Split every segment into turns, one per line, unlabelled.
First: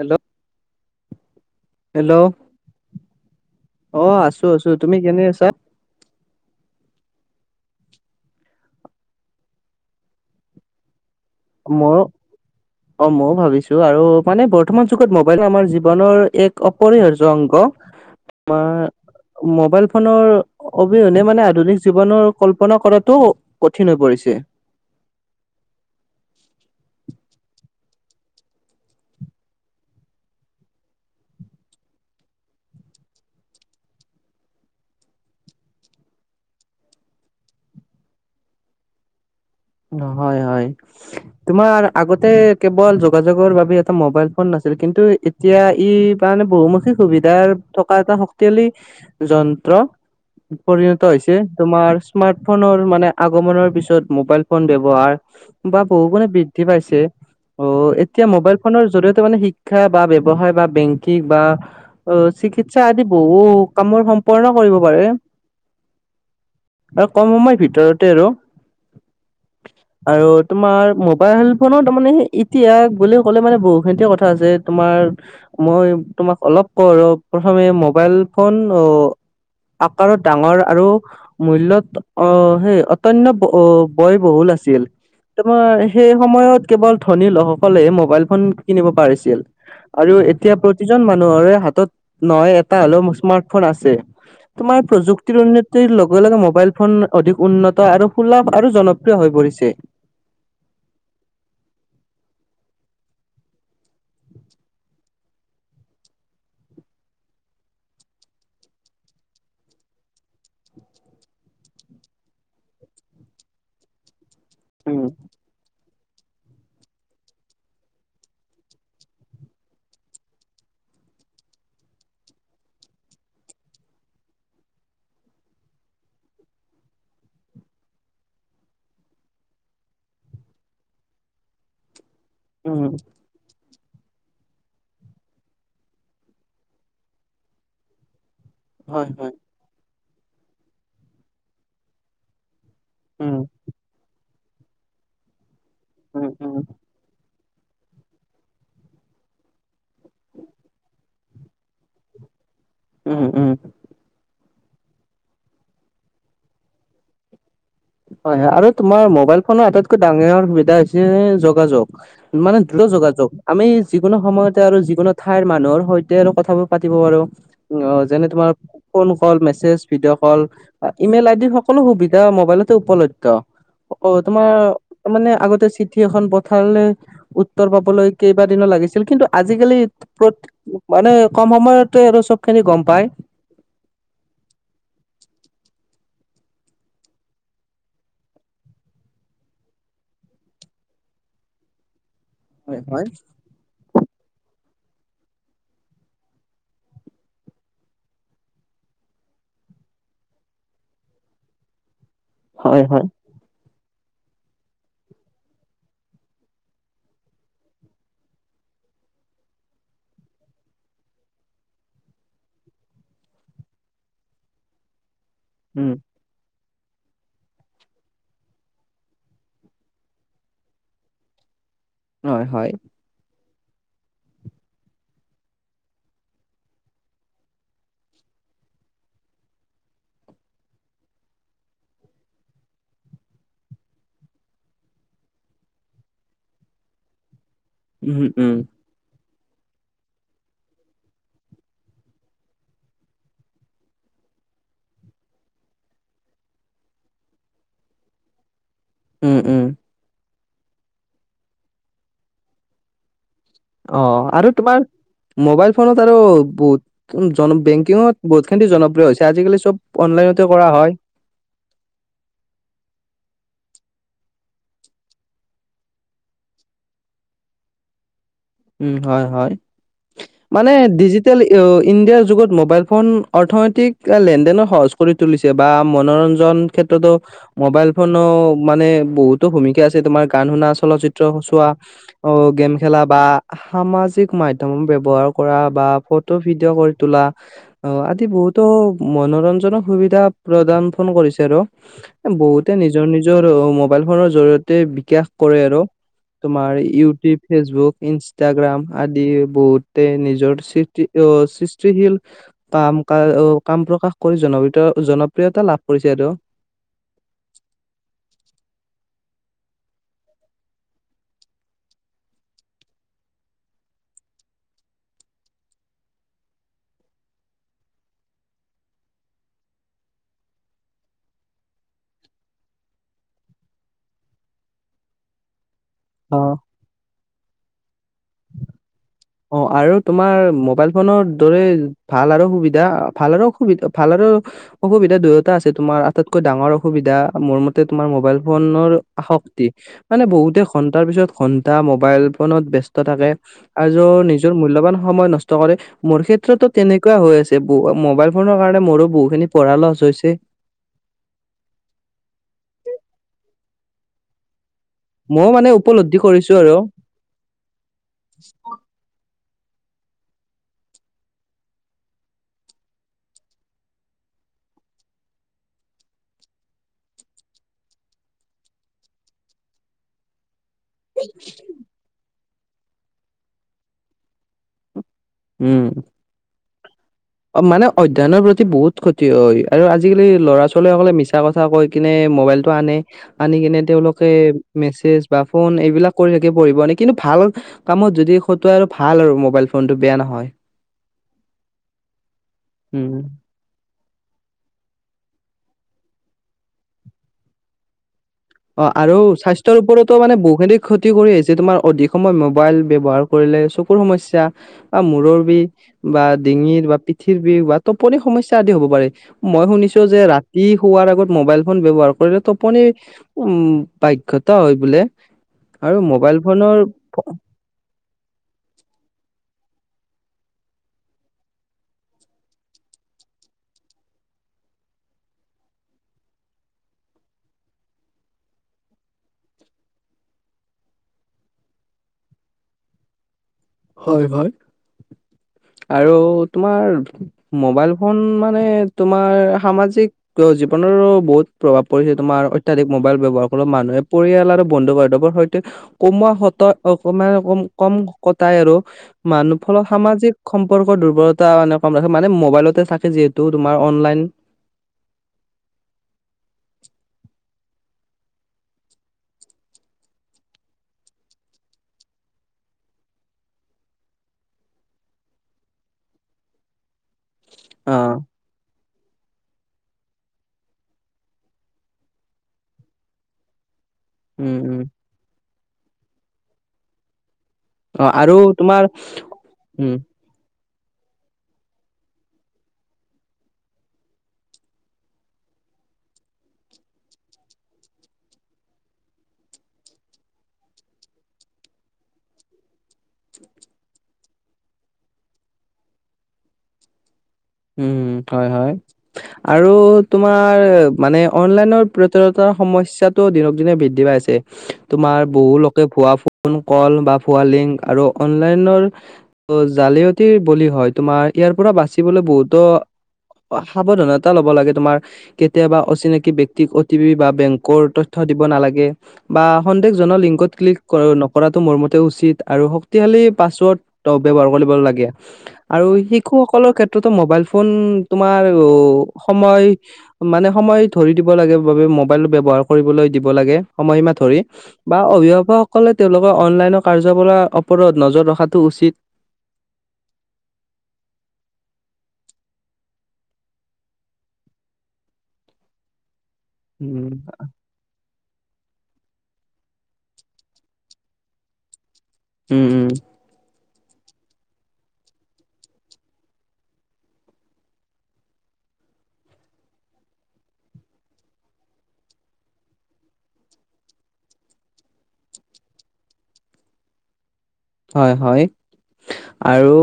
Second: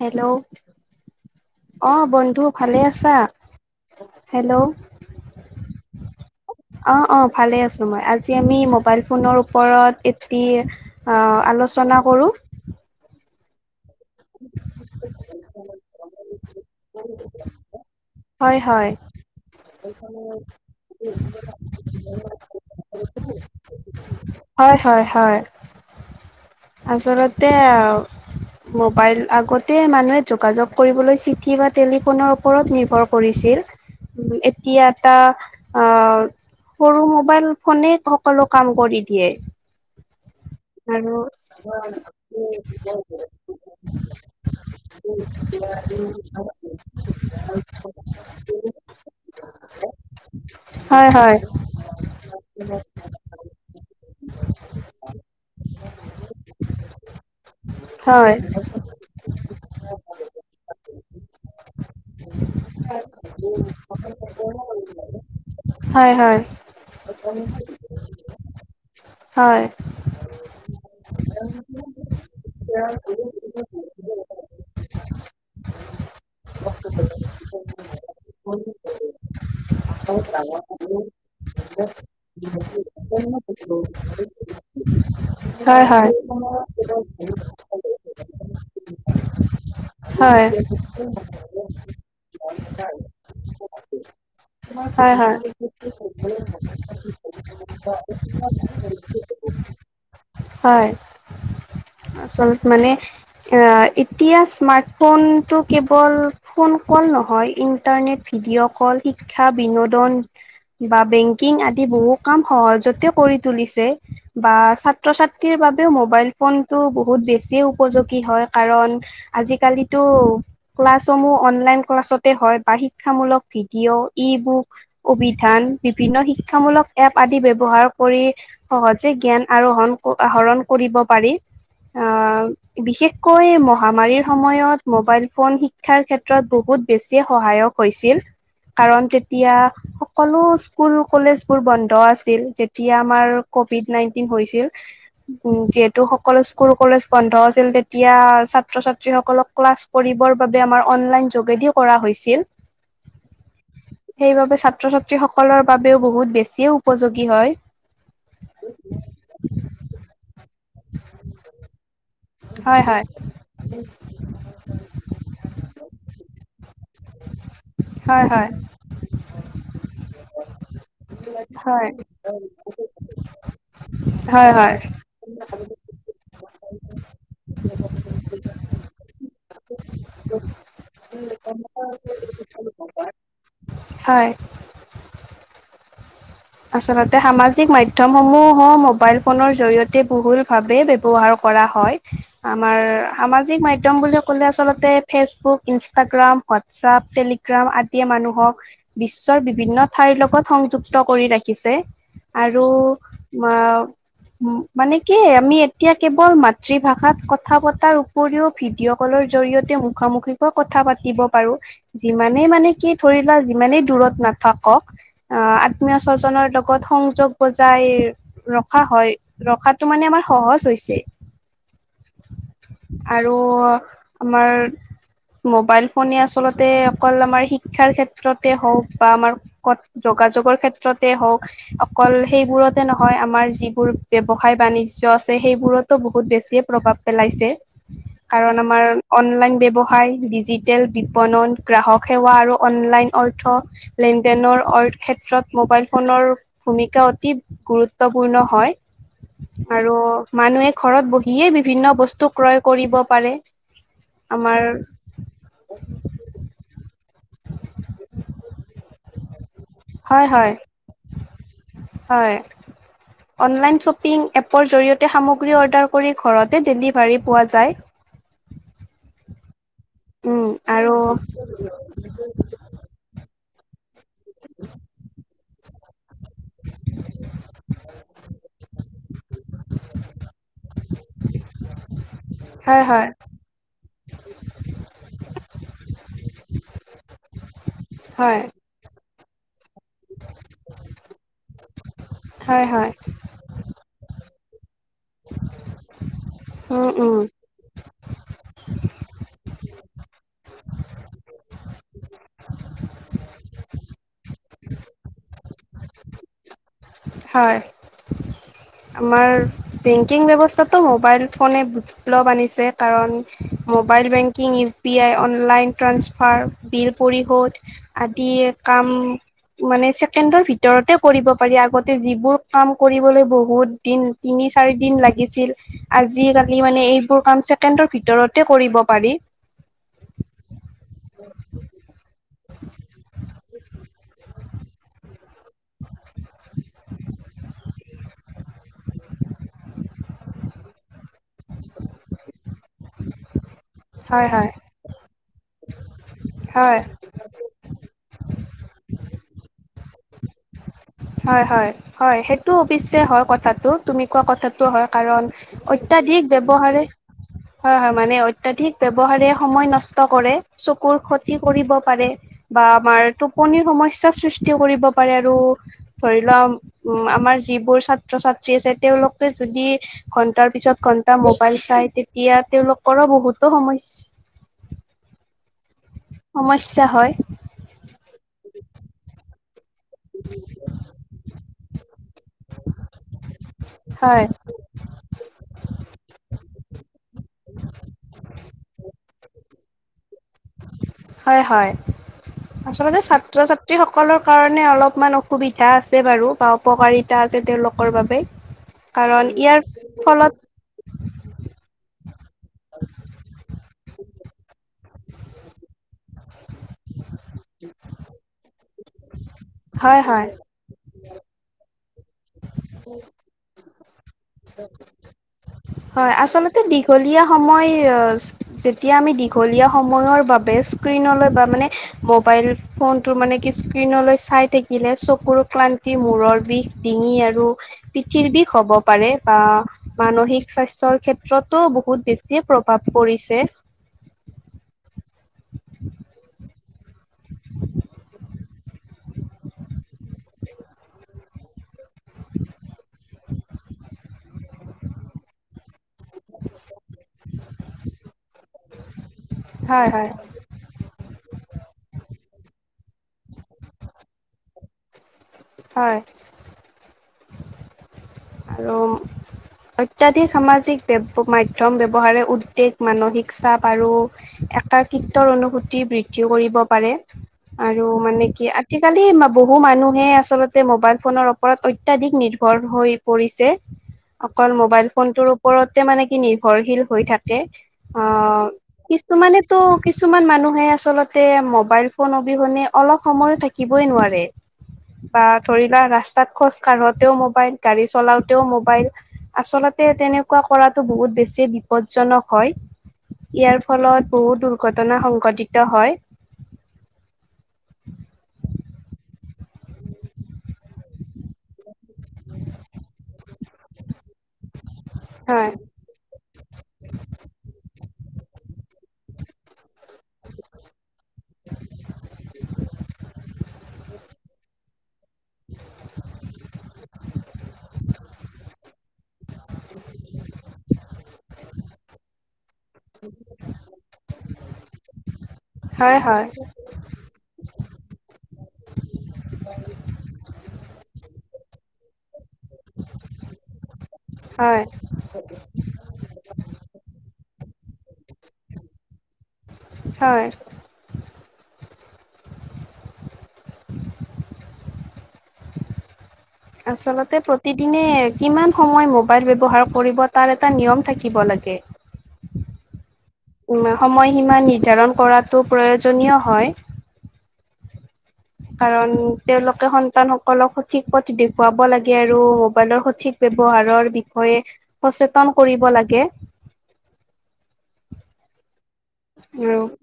Hello অ
hello
বন্ধু ভালে আছা?
আহ আছো
হেল্ল'
আছো তুমি কেনে আছা [inaudible]
অ অ ভালে আছো মই আজি আমি মোবাইল ফোনৰ ওপৰত এটি অ আলোচনা
মইয়ো
কৰো
অ মইয়ো ভাবিছো আৰু মানে বৰ্তমান যুগত মোবাইল আমাৰ জীৱনৰ এক অপৰিহাৰ্য অংগ
হয়
আমাৰ
হয়
মোবাইল ফোনৰ অবিহনে মানে আধুনিক জীৱনৰ কল্পনা কৰাতটো কঠিন হৈ পৰিছে
হয় হয় হয় আচলতে মোবাইল আগতে মানুহে যোগাযোগ কৰিবলৈ চিঠি বা টেলিফোনৰ ওপৰত নিৰ্ভৰ কৰিছিল এতিয়া এটা আহ সৰু মোবাইল ফোনে সকলো কাম কৰি দিয়ে
হয় হয়
আৰু
তোমাৰ আগতে কেৱল যোগাযোগৰ বাবে এটা মোবাইল ফোন নাছিল কিন্তু এতিয়া ই মানে বহুমুখী সুবিধাৰ থকা এটা শক্তিশালী যন্ত্ৰ পৰিণত
হয় হয়
হৈছে তোমাৰ স্মাৰ্ট ফোনৰ মানে আগমনৰ পিছত মোবাইল ফোন ব্যৱহাৰ বা বহু গুণে বৃদ্ধি পাইছে অ এতিয়া
হয়
মোবাইল ফোনৰ জৰিয়তে মানে শিক্ষা বা ব্যৱসায় বা বেংকিং বা অ চিকিৎসা আদি বহু কামৰ সম্পন্ন কৰিব পাৰে
হয় হয়
আৰু কম সময়ৰ ভিতৰতে আৰু।
হয়
আৰু তোমাৰ মোবাইল ফোনত তাৰমানে ইতিহাস বুলি ক'লে মানে বহুখিনিয়ে কথা আছে তোমাৰ মই তোমাক অলপ কওঁ আৰু প্ৰথমে মোবাইল ফোন অ আকাৰত ডাঙৰ আৰু মূল্যত আ হ সেই অতন্য বয় বহুল আছিল তোমাৰ
হয় হয়।
সেই সময়ত কেৱল ধনী লোকসকলে মোবাইল ফোন কিনিব পাৰিছিল আৰু
হয়
এতিয়া প্ৰতিজন মানুহৰে হাতত নহয় এটা হলেও স্মাৰ্টফোন আছে তোমাৰ
হয়
প্ৰযুক্তিৰ
হয়।
উন্নতিৰ লগে লগে মোবাইল ফোন অধিক উন্নত আৰু সুলভ আৰু জন
হয় আচলতে মানে অ এতিয়া স্মাৰ্ট ফোনতটো কেৱল ফোন কল নহয় ইণ্টাৰনেট ভিডিঅ' কল, শিক্ষা বিনোদন বা বেংকিং আদি বহু কাম সহজতে কৰি তুলিছে বা
উম
ছাত্ৰ ছাত্ৰীৰ বাবে তথাপিও মোৱাইল ফোনতটো বহুত বেছিও উপযোগী হয় কাৰণ আজিকালিতো ক্লাছসমূহ অনলাইন ক্লাছতে হয় বা শিক্ষামূলক ভিডিঅ', ই বুক, অভিধান বিভিন্ন শিক্ষামূলক এপ আদি ব্যৱহাৰ কৰি সহজে জ্ঞান আৰোহণ আহৰণ কৰিব পাৰি অ
উম
বিশেষকৈ মহ মহামাৰীৰ সময়ত মোৱাইল ফোন শিক্ষাৰ ক্ষেত্ৰত বহুত বেছি সহায়ক হৈছিল কাৰণ
হয় হয়
তেতিয়া সকলো স্কুল কলেজ বোৰ বন্ধ আছিল। যেতিয়া আমাৰ
উম
কভিড নাইনটিন হৈছিল যিহেতু
উম
সকলো
উম
স্কুল কলেজ বন্ধ আ ছিল তেতিয়া ছাত্ৰ ছাত্ৰীসকলক ক্লাছ কৰিবৰ বাবে আমাৰ অনলাইন যোগেদি কৰা হৈছিল।
উম উম
সেইবাবে ছাত্ৰ-ছাত্ৰী সকলৰ বাবেও বহুত বেছিয়ো উপযোগী হয়।
হয় হয় এয়া হৈছে যোগাযোগ। মানে
হয়
দূৰত্ব
হয়
যোগাযোগ আমি যিকোনো সময়তে আৰু যিকোনো ঠাইৰ মানুহৰ সৈতে আৰু কথাবোৰ পাতিব পাৰোঁ। অ
হয়
যেনে
হয়
তোমাৰ phone call, message video call, email ID সকলো
হয়
সুবিধা মোবাইলত উপলব্ধ আকৌ তোমাৰ
হয় হয়
তাৰ মানে আগতে চিঠি এখন পঠালে উত্তৰ পাবলৈ কেইবাদিনো লাগিছিল কিন্তু আজিকালি মানে কম সময়তে আৰু চবখিনি গম পায়।
হয়।
[unintelligible]
আচলতে সামাজিক মাধ্যমসমূহো মোবাইল ফোনৰ জৰিয়তে বহুল ভাৱে ব্যৱহাৰ কৰা হয়, আমাৰ
হয় হয়
সামাজিক মাধ্যম বুলি কলে আচলতে ফেচবুক, ইনষ্টাগ্ৰাম, হোৱাটছআপ, টেলিগ্ৰাম আদিয়ে মানুহক বিশ্ব শৰ বিভিন্ন ঠাইৰ লগত সংযুক্ত কৰি ৰাখিছে আৰু
হয় হয়
আ মানে কি আমি এতিয়া কেৱল মাতৃভাষাত কথা পতাৰ উপৰিও ভিডিঅ ক'ল জৰিয়তে মুখামুখিকৈ কথা পাতিব পাৰো, যিমানে মানে কি ধৰি লোৱা যিমানে দূৰত নাথাকক, আ
উম
আত্মীয় স্বজনৰ লগ আগত সংযোগ বজাই ৰখা হয়, ৰখাটো মানে আমাৰ সহজ হৈছে।
হয় হয়।
অ আমাৰ মোবাইল ফোনে আচলতে অকল আমাৰ শিক্ষাৰ ক্ষেত্ৰতে হওক বা আমাৰ ক'ত যোগাযোগৰ ক্ষে ক্ষেত্ৰতে হওক, অকল সেইবোৰতে নহয় আমাৰ যিবোৰ ব্যৱসায়- বাণিজ্য আছে সেইবোৰত ত বহুত বেছি এ প্ৰভাৱ পেলাইছে
উম উম
কাৰণ আমাৰ অন অনলাইন ব্যৱসায়, ডিজিটেল বিপণন, গ্ৰাহক সেৱা আৰু অনলাইন অৰ্থ, লেনদেন এনৰ অৰ ক্ষেত্ৰত মোবাইল ফোনৰ ভূমিকা অতি গুৰুত্বপূৰ্ণ হয়
উম উম
আৰু মানুহে ঘৰত বহিয়ে বিভিন্ন বস্তু ক্ৰয় কৰিব পাৰে।
অ আৰু
আমাৰ
তোমাৰ মোবাইল ফোনত আৰু বহুত জন বেংকিঙত বহুতখিনি জনপ্ৰিয় হৈছে আজিকালি চব প
হয় হয়, হয় অনলাইন শ্বপিং এপৰ জৰিয়তে সামগ্ৰী অৰ্ডাৰ কৰি ঘৰতে ডেলিভাৰী পোৱা যায়।
উম, হয় হয়
উম
মানে
আৰু
ডিজিটেল ইণ্ডিয়াৰ যুগত মোবাইল ফোন অৰ্থনৈতিক লেনদেন সহজ কৰি তুলিছে বা মনোৰন জন ক্ষেত্ৰতো মোবাইল ফোনো মানে বহুতো ভূমিকা আছে তোমাৰ গান শুনা, চলচিত্ৰ চোৱা, অ গেম
হয়
খেলা
হয়
বা সামাজিক মাধ্যম ব্যৱহাৰ কৰা বা ফটো ভিডিঅ' কৰি তোলা অ আদি
হয়
বহুতো মনোৰঞ্জনক সুবিধা প্ৰদান কৰিছে আৰু
হয়
বহুতে
হয়
নিজৰ নিজৰ মোবাইল ফোনৰ জৰিয় তেই বিকাশ কৰে আৰু তোমাৰ
উম উম
ইউটিউব, ফেচবুক, ইনস গ্ৰাম আদি বহুতে নিজৰ সৃষ্টি সৃষ্টিশীল কাম কা অ কাম প্ৰকাশ কৰি জনপ্ৰিয়তা জনপ্ৰিয়তা লাভ কৰিছে আৰু।
হয়।
[unintelligible]
আমাৰ বেংকিং ব্যৱস্থাটো মোবাইল ফোনে বিপ্লব আনিছে কাৰণ মো mobile banking, U P I, online transfer, bill পৰিশোধ আদিৰ কাম
[unintelligible]
মানে ছেকেণ্ডৰ ভিতৰতে পৰিব। পাৰি আগতে যিবোৰ কাম কৰিবলৈ বহুত দিন তিনি -চাৰি দিন লাগিছিল
অ
আজিকালি মানে এইবোৰ কাম ছেকেণ্ডৰ ভিতৰতে কৰিব পাৰি।
অ আৰু তোমাৰ মোবাইল ফোনৰ দৰে ভাল আৰু সুবিধা ভাল আৰু সুবিধা ভাল আৰু উ অসুবিধা দুয়ো টা আছে তোমাৰ আটাইতকৈ ডাঙৰ অসুবিধা মোৰ মতে তোমাৰ মোবাইল ফোনৰ আসক্তি, মানে বহু গোটেই ঘণ্টাৰ পিছত ঘন্টা মোবাইল ফোনত ব্যস্ত থাকে আৰু
হয় হয়
নিজৰ মূল্যবান সময় নষ্ট কৰে মোৰ ক্ষেত্ৰতো
হয়
তেনেকুৱা হৈ আছে বহু মোবাইল ফোনৰ কাৰণে মোৰো বহুখিনি পঢ়া লছ হৈছে
হয় হয় হয় সেইটো অৱশ্যে হয় কথাটো তুমি কোৱা কথা হয় কাৰণ
ময়ো মানে উপলব্ধি
অত্যাধিক
কৰিছো আৰু
ব্যৱহাৰে হয় হয় মানে অত্যাধিক ব্যৱহাৰে সময় নষ্ট কৰে চকুৰ ক্ষতি কৰিব পাৰে বা আমাৰ টোপনিৰ সমস্যা সৃষ্টি কৰিব পাৰে আৰু ধৰি লোৱা উ আমাৰ যিবোৰ ছাত্ৰ ছাত্ৰী আছে তেওঁলোকে যদি ঘন্টাৰ পিছত ঘন্টা মোবাইল চাই তেতিয়া তেওঁলোকৰো বহুতো সমস্যা
উম
সমস্যা হয়
অ মানে অধ্যয়নৰ প্ৰতি বহুত ক্ষতি হয় আৰু আজিকালি ল'ৰা ছোৱালীসকলে মিছা কথা কৈ কিনে ম'বাইল টো আনে আনি কিনে
হয়
তেওঁলোকে মেছেজ বা ফোন এইবিলাক কৰি পঢ়িব নেকি ভাল কামত যদি খতোৱা আৰু ভাল আৰু মোবাইল ফোনটো বেয়া নহয়
হয় হয় আচলতে
উম
ছাত্ৰ ছাত্ৰী সকলৰ কাৰণে অলপমান অসুবিধা সুবিধা আছে বাৰু বা উপকাৰিতা আছে তেওঁলোকৰ বাবে
অ আৰু
কাৰণ ইয়াৰ
স্বাস্থ্যৰ ওপৰতো
ফলত
মানে বহু খিনি ক্ষতি কৰি আহিছে তোমাৰ অধিক সময় মোবাইল ব্যৱহাৰ কৰিলে চকুৰ সমস্যা বা মূৰৰ বিষ বা ডিঙিৰ বা পিঠিৰ বিষ বা টোপনি সমস্যা আদি হ'ব পাৰে মই
হয়
শুনিছোঁ যে
হয়
ৰাতি শোৱাৰ আগত মোবাইল ফোন ব্যৱহাৰ কৰিলে টোপনিৰ উম প্ৰায় ক্ষতি হয় বোলে আৰু
হয়
মোবাইল
আচলতে
ফোনৰ
দীঘলীয়া সময় যেতিয়া আমি দীঘলীয়া সময়ৰ বাবে স্কৃনলৈ বা মানে মবাইল ফোন মানে কি স্কৃনৰ চাই থাকিলে চকুৰ ক্লান্তি মূৰৰ বিষ ডিঙি আৰু পিঠিৰ বিষ হ'ব পাৰে বা মানসিক স্বাস্থ্যৰ ক্ষেত্ৰতো বহুত বেছিয়ে প্ৰভাৱ পৰিছে
হয় হয় আৰু তোমাৰ মোবাইল ফোন মানে তোমাৰ সামাজিক জীৱন বহুত প্ৰভাৱ পৰিছে তোমাৰ অত্যাধিক মোবাইল ব্যৱহাৰ কৰ মানুহে পৰিয়াল আৰু বন্ধু বান্ধৱৰ সৈতে কমোৱা সতে অকণমান কম তাই আৰু মানুহ
হয়
ফলত
হয়
সামাজিক সম্পৰ্কৰ দুৰ্বলতা কম ৰাখে মানে মোবাইলতে থাকে যিহেতু তোমাৰ অনলাইন
হয় আৰু অত্যাধিক সামাজিক ব মাধ্যম ব্যৱহাৰে উদ্বেগ মানসিক চাপ আৰু একাকৃতৰ অনুভূতি বৃদ্ধি কৰিব পাৰে আৰু
অ
মানে কি আৰ্থিক আজিকালি বহু মানুহে আচলতে মোবাইল ফোনৰ ওপৰত অত্যাধিক নিৰ্ভৰ হৈ পৰিছে অকল
উম উম
মোবাইল ফোনটোৰ ওপৰতে মানে কি নিৰ্ভৰশীল হৈ থাকে অ
আৰু তোমাৰ
কিছুমানেতো
উম
কিছুমান মানুহে আচলতে মোবাইল ফোন অবিহনে অলপ সময়ো থাকিবই নোৱাৰে বা ধৰিবা ৰাস্তাত খোজ কাঢ়োতেও মোবাইল গাড়ী চলাওতেও মোবাইল আচলতে তেনেকুৱা কৰাতটো বহুত বেছি বিপদজনক হয় ইয়াৰ ফলত বহু দুৰ্ঘটনা সংঘটিত হয়
উম হয় হয় আৰু তোমাৰ মানে অনলাইনৰ প্ৰতাৰতা সমস্যটো দিনক দিনে বৃদ্ধি পাই ছে তোমাৰ
হয়
বহু লোকে ভুৱ ফোন কল বা ভুৱা লিংক আৰু অনলাইনৰ জালিয়তি বলি হয় তোমাৰ ইয়াৰ পৰা বাচিবলৈ বহুত তো সাৱধানতা ল'ব লাগে তোমাৰ কেতিয়াবা অচিনাকি ব্যক্তি অটি পি বা বেংকৰ তথ্য দিব নালাগে বা সন্দেহ লিংকত ক্লিক নকৰাটো মোৰ মতে উচিত আৰু শক্তিশালী পাছৱৰ্ড ব্যৱহাৰ কৰিব লাগে
হয় হয়
শিশুসকলৰ ক্ষেত্ৰত মবাইল ফোন তোমাৰ সময় মানে সময় ধৰিদিব লাগে বাবে মবাইল ব্যৱহাৰ কৰিবলৈ দিব লাগে সময়সীমা ধৰি
হয়
বা অভিভাৱকসকলে তেওঁলোকৰ অনলাইনৰ কাৰ্য বোৰৰ ওপৰত নজৰ ৰখাটো উচিত
হয়।
উম
আচলতে প্ৰতিদিনে কিমান সময় ম বাইল ব্যৱহাৰ কৰিব তাৰ এটা নিয়ম থাকিব লাগে।
উম উম।
সীমা সময়সীমা নিৰ্ধাৰণ কৰাটো প্ৰয়োজনীয় হয় কাৰণ তেওঁলোকে সন্তান সকলক সঠিক পথ দেখুৱাব লাগে আৰু মোবাইলৰ সঠিক ব্যৱ ব্যৱহাৰৰ বিষয়ে সচেতন কৰিব লাগে।
হয় হয়। আৰু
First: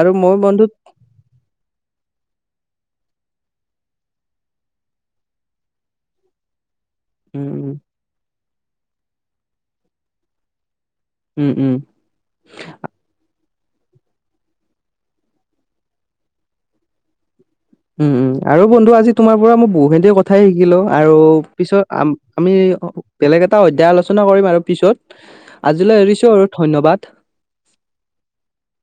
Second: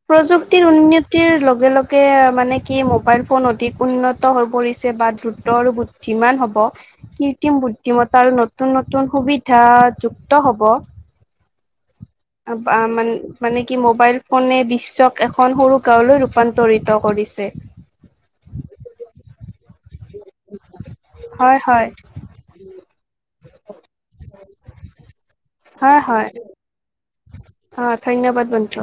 আৰু মই
প্ৰযুক্তিৰ
বন্ধু
উন্নতিৰ লগ লগে লগে মানে কি মোবাইল ফোন অধিক উন্নত হৈ পৰিছে বা দ্ৰুতৰ বুদ্ধিমান হ'ব কৃত্ৰিম
উম
বুদ্ধিমত্তা আৰু নতুন নতুন সুবিধা যুক্ত হব।
উম উম
আ আ মান মানে কি মোবাইল ফোনে বিশ্বক এখন সৰু গাঁওলৈ ৰূপান্তৰিত কৰিছে।
উম উম আৰু বন্ধু আজি তোমাৰ পৰা মই বহুখিনি কথাই শিকিলোঁ, আৰু
হয় হয়
পিছত আমি বেলেগ এটা অধ্যায় আলোচনা কৰিম আৰু পিছত
হয়
আজিলৈ এৰিছো
হয়
আৰু ধন্যবাদ।
অ ধন্যবাদ বন্ধু।